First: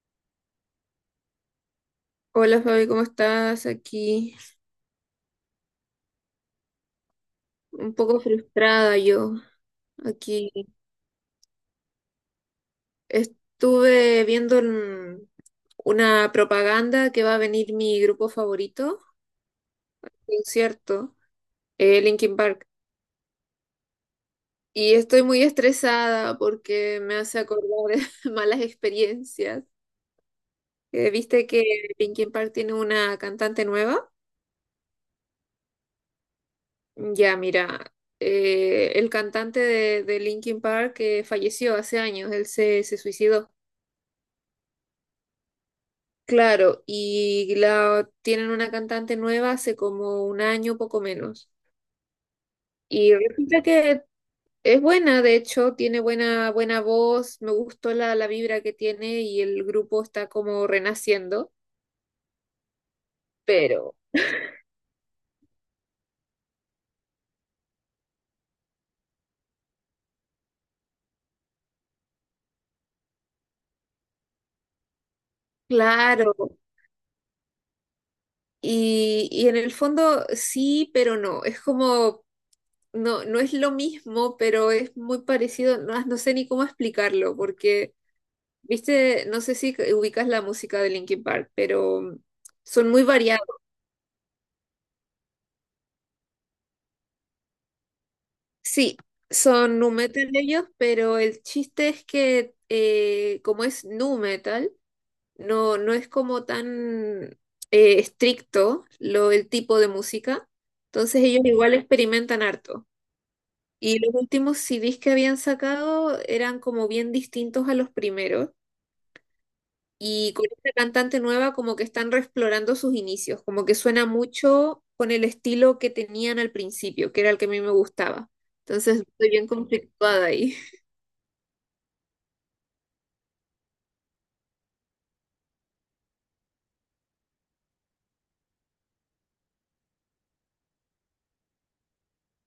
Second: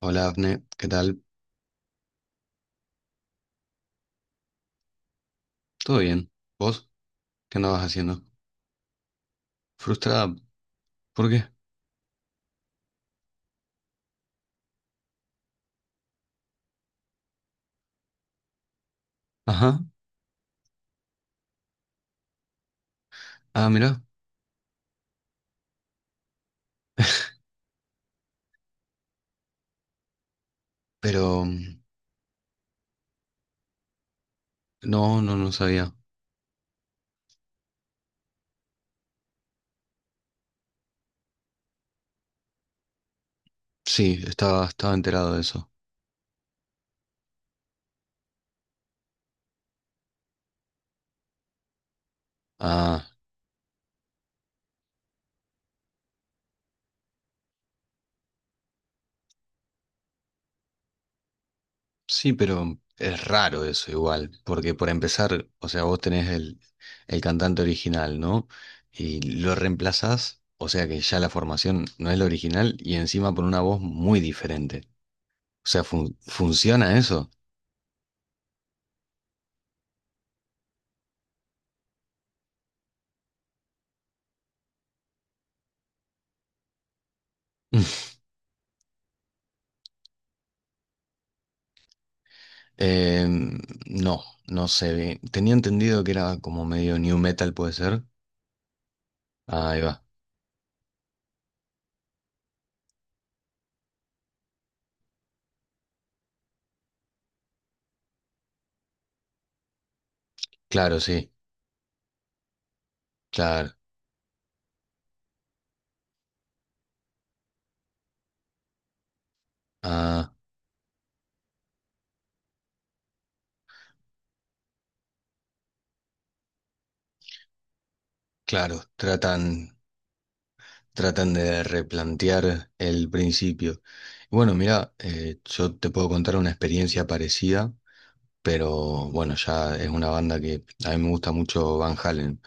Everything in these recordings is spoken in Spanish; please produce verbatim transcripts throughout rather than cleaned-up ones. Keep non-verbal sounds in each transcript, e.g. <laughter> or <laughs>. Hola, Abne, ¿qué tal? Hola Fabi, ¿cómo estás? Aquí ¿Todo bien? ¿Vos? ¿Qué andabas un poco haciendo? frustrada yo. Frustrada. Aquí ¿Por qué? estuve viendo en una propaganda que va a venir mi grupo favorito, Ajá. concierto, eh, Linkin Park. Ah, mira. Y estoy muy estresada porque me hace acordar <laughs> malas experiencias. Eh, Pero ¿viste que mm, Linkin Park tiene una cantante nueva? no, no, no sabía. Ya, mira, eh, el cantante de, de Linkin Park que falleció hace años, él se, se suicidó. Sí, estaba, estaba enterado de eso. Claro, y la, tienen una cantante nueva hace como un año, poco menos. Ah, Y resulta que es buena, de hecho, tiene buena, buena voz, me gustó la, la vibra que tiene y el grupo está como renaciendo, sí, pero es raro eso pero igual, porque por empezar, o sea, vos tenés el, el cantante original, ¿no? Y lo reemplazás, o sea que ya la formación no es la original y encima por una voz muy diferente. O sea, fun- claro, ¿funciona eso? y, y en el fondo sí, pero no, es como, no, no es lo mismo, pero es muy parecido, no, no sé ni cómo explicarlo, porque, <laughs> viste, no sé si ubicas la música de Linkin Park, pero son muy Eh, variadas. no, no sé bien. Tenía entendido que era como medio new metal, puede ser. Sí, Ah, son ahí nu va. metal ellos, pero el chiste es que eh, como es nu metal, no, no es como tan eh, estricto lo, el tipo de música, Claro, entonces sí, ellos igual experimentan harto. claro. Y los últimos C Ds que habían sacado eran como bien distintos a los primeros. Ah, Y con esta cantante nueva como que están reexplorando sus inicios, como que suena mucho con el estilo que tenían al principio, que era el que a mí me gustaba. claro, Entonces estoy bien tratan, conflictuada ahí. tratan de replantear el principio. Bueno, mira, eh, yo te puedo contar una experiencia parecida, pero bueno, ya es una banda que a mí me gusta mucho Van Halen.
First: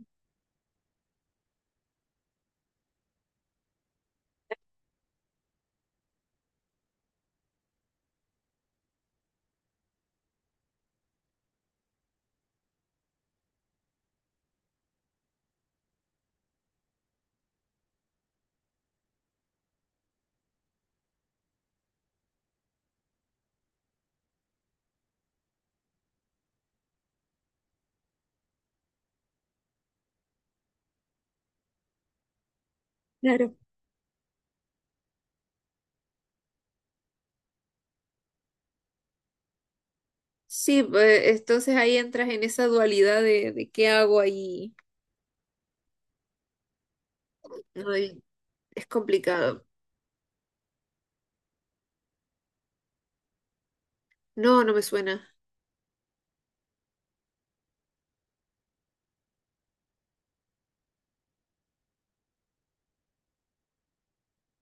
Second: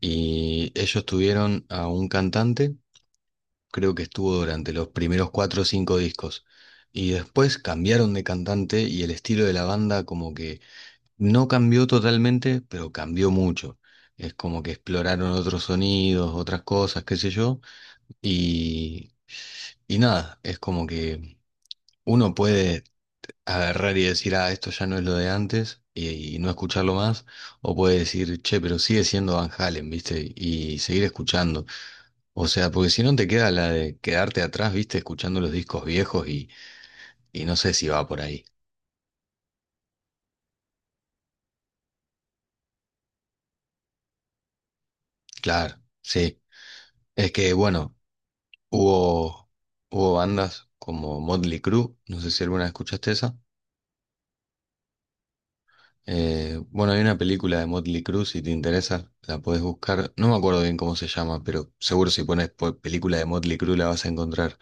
Y ellos tuvieron a un cantante creo que estuvo durante los primeros cuatro o cinco discos. Y después cambiaron de cantante y el estilo de la banda como que no cambió totalmente, pero cambió mucho. Es como que exploraron otros sonidos, otras cosas, qué sé yo. Y, y nada, es como que uno puede agarrar y decir, ah, esto ya no es lo de antes y, y no escucharlo más. O puede decir, che, pero sigue siendo Van Halen, ¿viste? Y seguir escuchando. O sea, porque si no te queda Claro. la de quedarte atrás, viste, escuchando los discos viejos y, y no sé si va por ahí. Sí, pues, entonces ahí entras en esa dualidad de, de qué hago ahí. Claro, sí. Es que, bueno, Ay, es hubo, complicado. hubo bandas como Motley Crue, no sé si alguna vez escuchaste esa. No, no me suena. Eh, bueno, hay una película de Motley Crue, si te interesa, la podés buscar. No me acuerdo bien cómo se llama, pero seguro si pones po- película de Motley Crue la vas a encontrar.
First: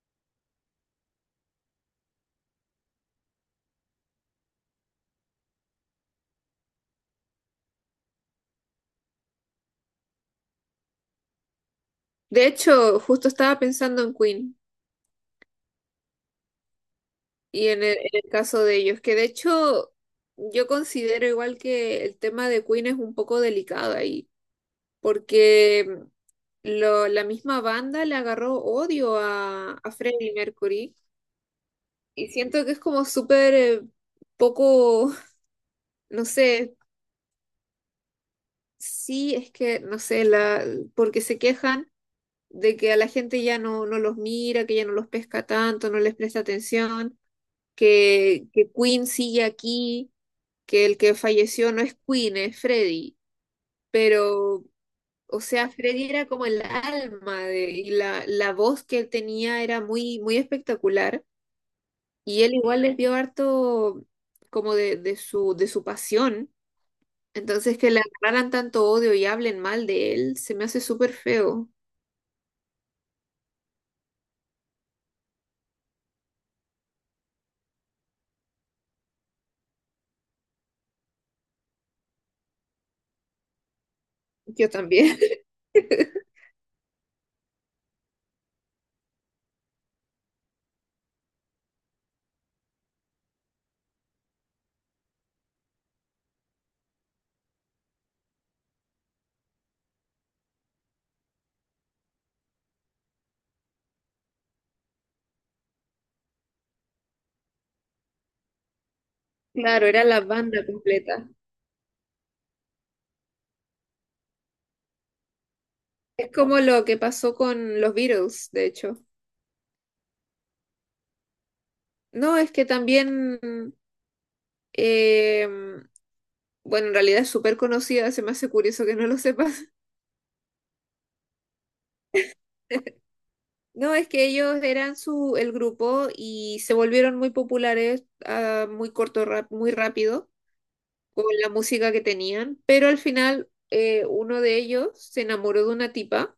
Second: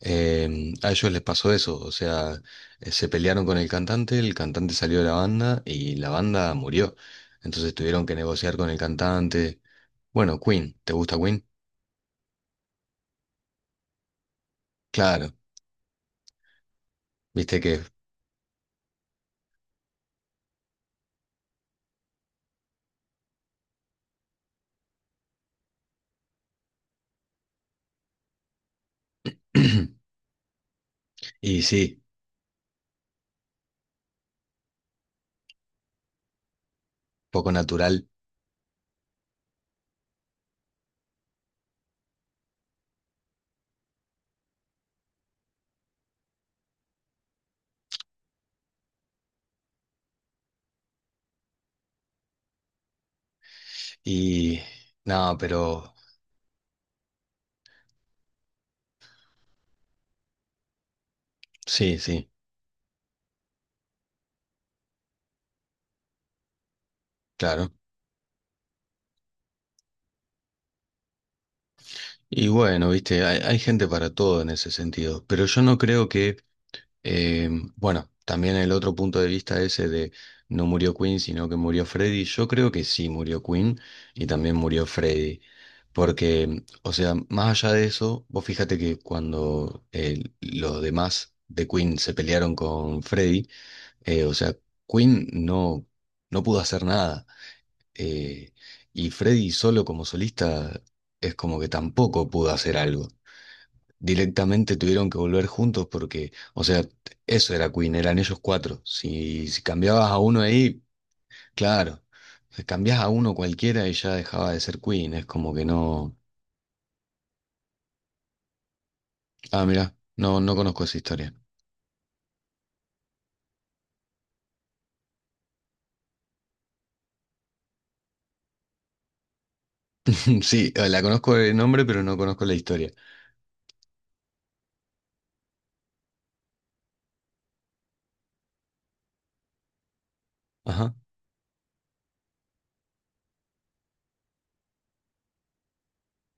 Eh, a ellos les pasó eso, o sea, eh, se pelearon con el cantante, el cantante salió de la banda y la banda murió. Entonces tuvieron que negociar con el cantante. Bueno, Queen, ¿te gusta Queen? De hecho, justo estaba pensando en Queen Claro, viste y que... en el, en el caso de ellos, que de hecho yo considero igual que el tema de Queen es un poco delicado ahí, porque lo- la misma banda le agarró odio a, a <clears throat> Freddie Mercury y sí, y siento que es como súper eh, poco, <laughs> no sé. poco natural. Sí, es que, no sé, la, porque se quejan de que a la gente ya no, no los mira, que ya no los pesca tanto, no les presta atención, que, que Queen sigue aquí, que el que falleció no es Queen, es Freddy. Y... Pero, No, o sea, pero Freddy era como el alma de, y la, la voz que él tenía era muy, muy espectacular. sí, sí, Y él igual les dio harto como de, de su, de su pasión. claro. Entonces, que le agarraran tanto odio y hablen mal de él, se me hace súper feo. Y bueno, viste, hay, hay gente para todo en ese sentido, pero yo no creo que Eh, bueno, también el otro punto de vista ese de no murió Queen, sino que murió Freddy. Yo creo que sí murió Queen y también Yo murió también. Freddy. <laughs> Porque, o sea, más allá de eso, vos fíjate que cuando eh, los demás de Queen se pelearon con Freddy, eh, o sea, Queen no, no pudo hacer nada. Eh, y Freddy solo como solista es como que tampoco pudo hacer algo. Directamente tuvieron que volver juntos porque, o sea, eso era Queen, eran ellos cuatro. Si, si Claro, era cambiabas a la uno banda ahí, completa. claro, si cambiás a uno cualquiera y ya dejaba de ser Queen, es como que no... Es como lo que pasó con los Beatles, de hecho. Ah, mira, no, no conozco esa historia. No, es que también, eh, bueno, en realidad es súper conocida, se me hace curioso que no lo sepas. <laughs> <laughs> Sí, eh, la conozco de nombre, pero no conozco la historia. No, es que ellos eran su, el grupo y se volvieron muy populares a muy corto, rap, muy rápido Ajá, con la música que tenían, pero al final eh, uno de ellos se enamoró de una tipa.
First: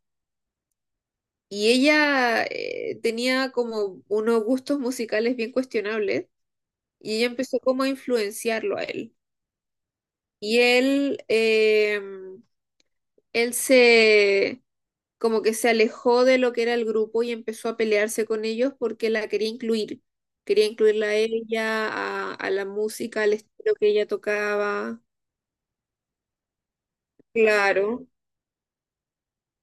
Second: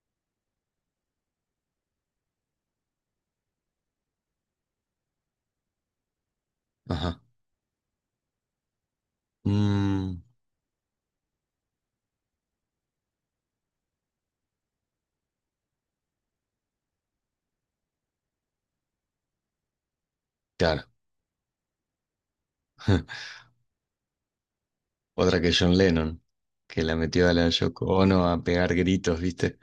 Y ella eh, tenía como unos gustos musicales bien cuestionables y ajá. ella empezó como a influenciarlo a él. Mm, Y él, eh, él se, como que se alejó de lo que era el grupo y empezó a pelearse con ellos porque la quería incluir. Quería claro. incluirla a ella, a, a la música, al <laughs> estilo que ella tocaba. Otra que John Lennon, que la metió a la Yoko Claro, Ono a pegar gritos, ¿viste?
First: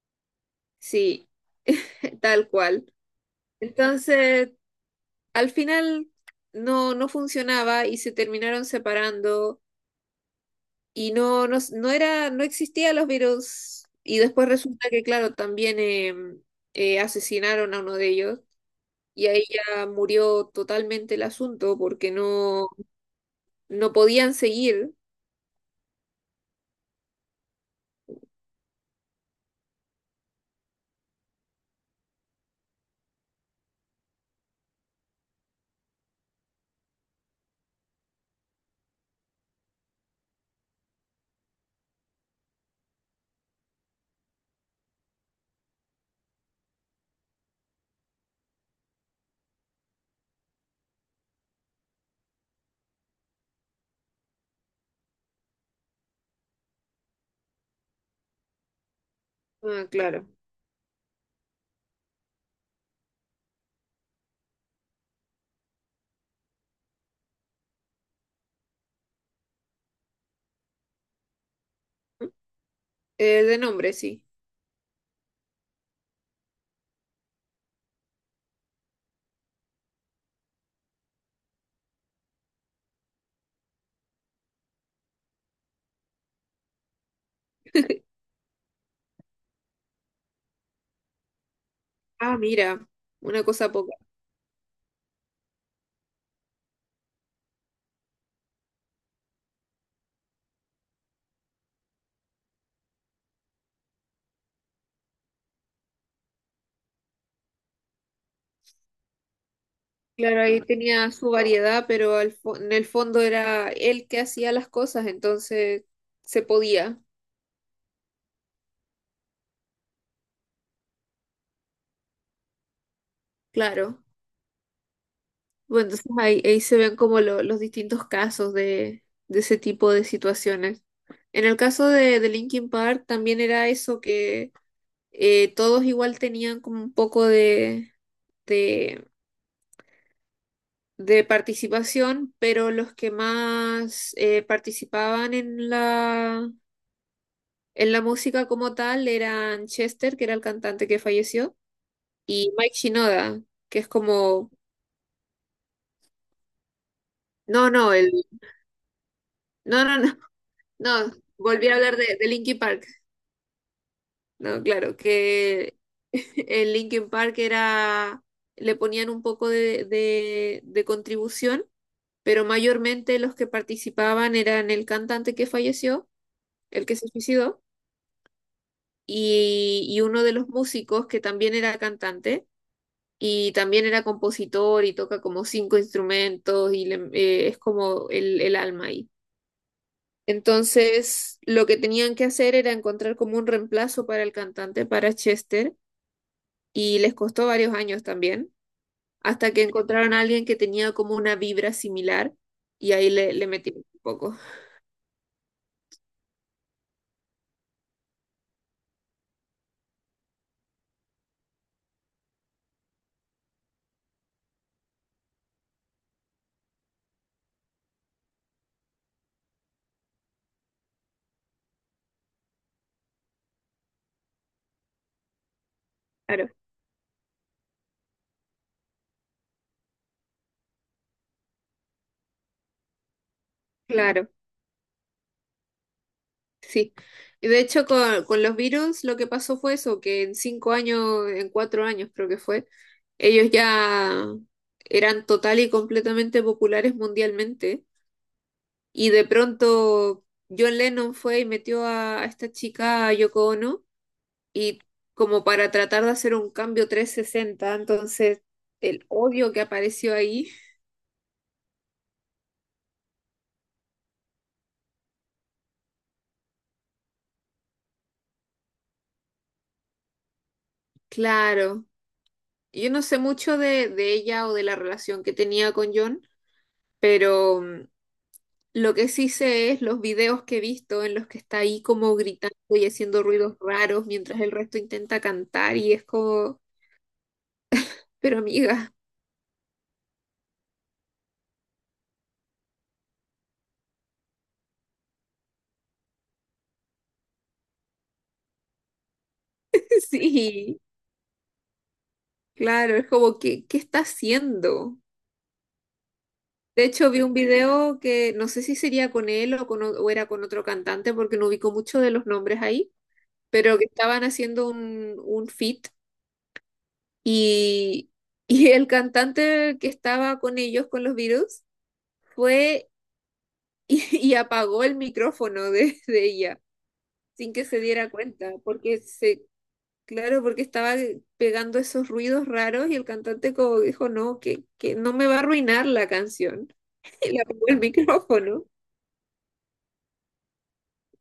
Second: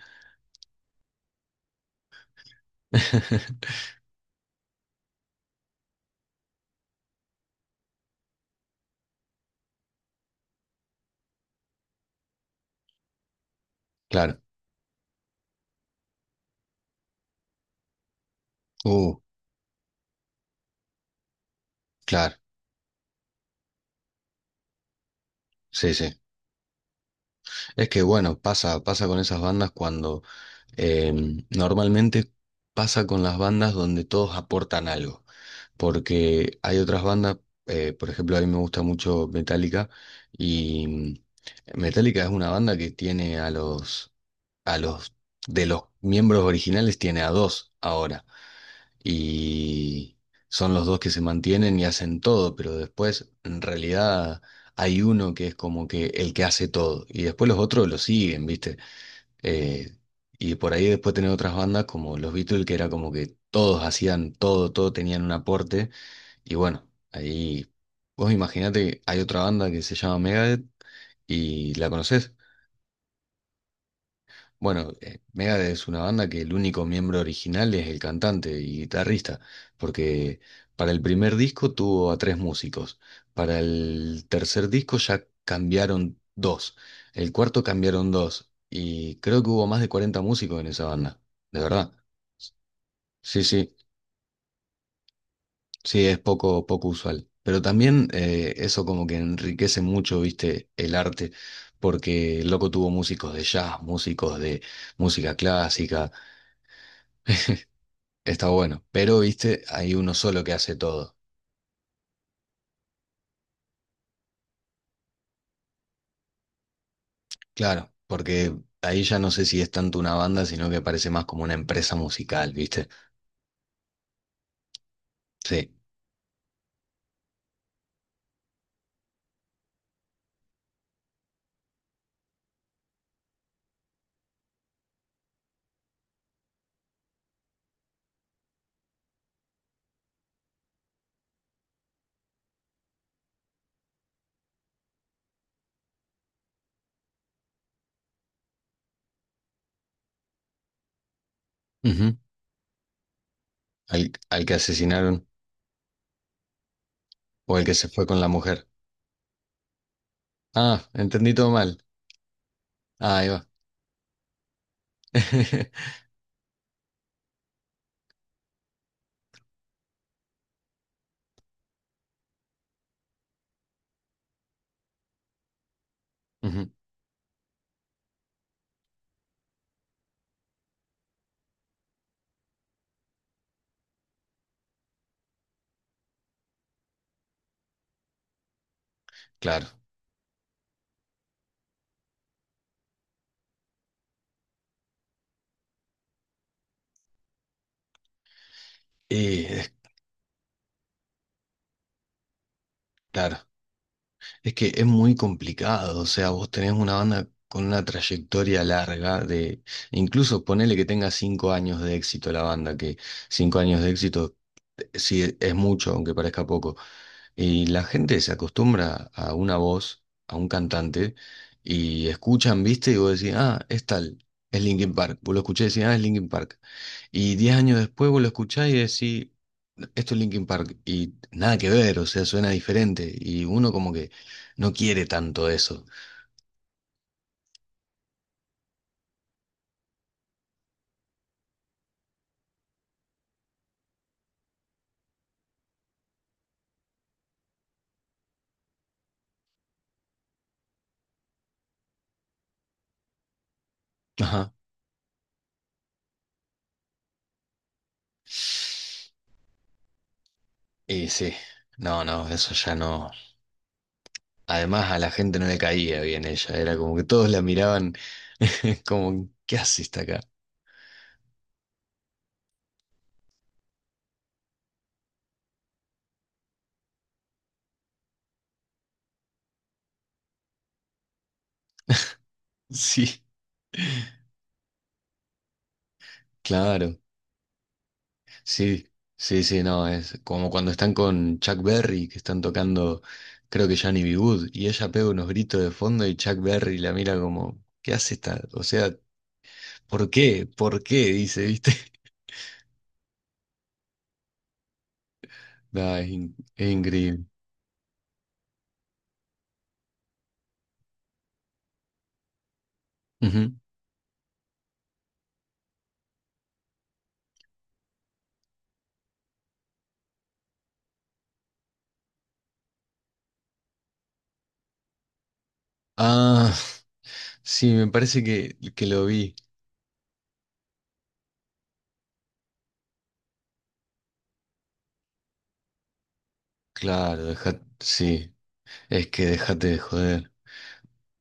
sí, <laughs> tal cual. <laughs> Entonces al final no, no funcionaba y se terminaron separando y no, no, no era, no existía los virus. Y Claro. después resulta que, claro, también eh, eh, asesinaron a uno de ellos Uh, y ahí ya murió totalmente el asunto porque claro. no, no podían seguir. Sí, sí. Es que bueno, pasa, pasa con esas bandas cuando em, normalmente pasa con las bandas donde todos aportan algo, porque hay otras bandas, eh, por ejemplo, a mí me gusta mucho Metallica y mm, Metallica es una banda que tiene a los, a los, de los miembros originales tiene a dos ahora y son los dos que se mantienen y hacen todo, pero después en realidad hay uno que es como que el que hace todo y después los otros lo siguen, ¿viste? Ah, Eh, claro. y por ahí después tener otras bandas como los Beatles, que era como que todos hacían todo, todo tenían un aporte. Y bueno, ahí vos imaginate, hay otra banda que se llama Megadeth y la conocés. Eh, de nombre, sí. Bueno, eh, Megadeth es una banda que el único miembro original es el cantante y guitarrista, porque para el primer disco tuvo a tres músicos, para el tercer disco ya cambiaron dos, el cuarto cambiaron dos, y creo que hubo más de cuarenta músicos en esa banda, de verdad. Ah, mira, Sí, una cosa sí, poca. sí, es poco, poco usual. Pero también eh, eso como que enriquece mucho, viste, el arte, porque el loco tuvo músicos de jazz, músicos de música clásica. Está bueno, pero viste, hay uno Claro, solo que ahí hace tenía todo. su variedad, pero al fo- en el fondo era él que hacía las cosas, entonces se podía. Claro, porque ahí ya no sé si es tanto una banda, sino que parece más como una empresa musical, ¿viste? Claro. Sí. Bueno, entonces ahí, ahí se ven como lo- los distintos casos de, de ese tipo de situaciones. En el caso de, de Linkin Park también era eso que eh, todos igual tenían como un poco de, de, de participación, pero los que más eh, participaban en la, en la música como tal eran Chester, que era el cantante que falleció, Ujú. y Mike Shinoda, que es Al, al como. que asesinaron o el No, que se no, fue con la el. mujer. No, no, no, <laughs> Ah, no, entendí todo volví mal. a hablar de, de Linkin Park. Ah, ahí va. No, claro, que <laughs> <laughs> en Linkin Park era, le ponían un poco de, de, de contribución, pero mayormente los que participaban eran el cantante que falleció, Ujú, el que se suicidó, y, y uno de los músicos que también era cantante y también era compositor y toca como cinco instrumentos y le- eh, es como el, el alma ahí. claro. Entonces, lo que tenían que hacer era encontrar como un reemplazo para el cantante, para Chester y les costó varios años también, Y hasta que es- encontraron a alguien que tenía como una vibra similar y ahí le, claro. le metimos un poco. Es que es muy complicado, o sea, vos tenés una banda con una trayectoria larga de, incluso ponele que tenga cinco años de éxito la banda, que cinco años de éxito eh, sí es mucho, aunque parezca poco. Y la gente se acostumbra a una voz, a un cantante, y escuchan, viste, y vos decís, ah, es tal, es Linkin Park. Vos lo escuchás y decís, ah, es Linkin Claro, Park. Y diez años después vos lo escuchás y decís, esto es Linkin Park, y nada que ver, o sea, suena diferente, y uno como que claro, no quiere tanto eso. sí. Y de hecho con, con los virus lo que pasó fue eso, que en cinco años, en cuatro años creo que fue, ellos ya eran total y completamente populares mundialmente y de pronto John Lennon fue y metió a, a esta chica, a Yoko Ono, Ajá. y como para tratar de hacer un cambio trescientos sesenta entonces el odio que apareció ahí, Y sí, no, no, eso ya no. Además a la gente no le caía bien ella, era como que todos la miraban <laughs> como, ¿qué haces acá? claro, yo no sé mucho de, de ella o de la relación que tenía con John, pero mm, lo que sí sé es los videos que he visto en los que está ahí como gritando y Sí, haciendo ruidos raros mientras el resto intenta cantar y es como, claro. pero Sí, amiga, sí, sí, no, es como cuando están con Chuck Berry, que están tocando, creo que Johnny B. Good, y ella pega unos gritos de fondo y Chuck Berry la mira como, ¿qué hace esta? O sea, <laughs> ¿por qué? sí, ¿Por qué? Dice, ¿viste? <laughs> claro, es como, ¿qué, qué está haciendo? No, es, in- es De hecho, vi increíble. un video que no sé si sería con él o, con o- o era con otro cantante, porque no ubico mucho de los nombres ahí, Ujú. pero que estaban haciendo un, un feat y, <laughs> y el cantante que estaba con ellos, con los Beatles, fue <laughs> y, y apagó el micrófono de, de Ah, ella sin que sí, se me diera parece cuenta, que, que porque lo vi. se, claro, porque estaba pegando esos ruidos raros y el cantante como dijo, no, que, que no me va a arruinar la canción. <laughs> Claro, Y le deja, apagó el sí, micrófono. es que déjate de joder.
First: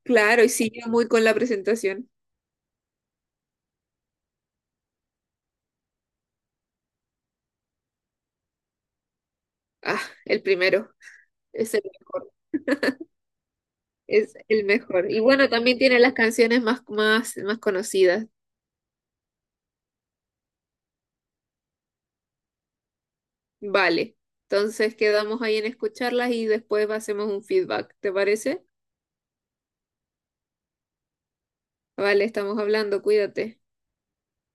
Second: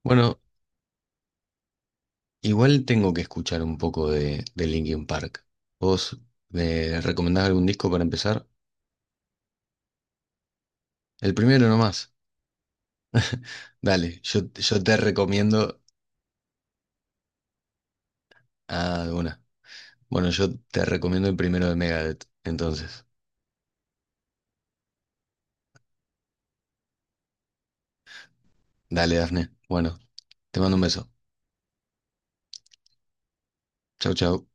Bueno, Claro, y sigue muy con la presentación. igual tengo que escuchar un poco de, de Linkin Park. ¿Vos me recomendás algún disco para empezar? Ah, el primero, El primero es el nomás. mejor, Dale, es yo, el yo te mejor. Y bueno, también recomiendo. tiene las canciones más, más, más conocidas. Ah, una. Bueno, yo te recomiendo el primero de Megadeth. Entonces, Vale, entonces quedamos ahí en escucharlas y después hacemos un feedback, ¿te parece? dale, Dafne. Bueno, te mando un beso. Vale, estamos hablando, cuídate. Chau, chau.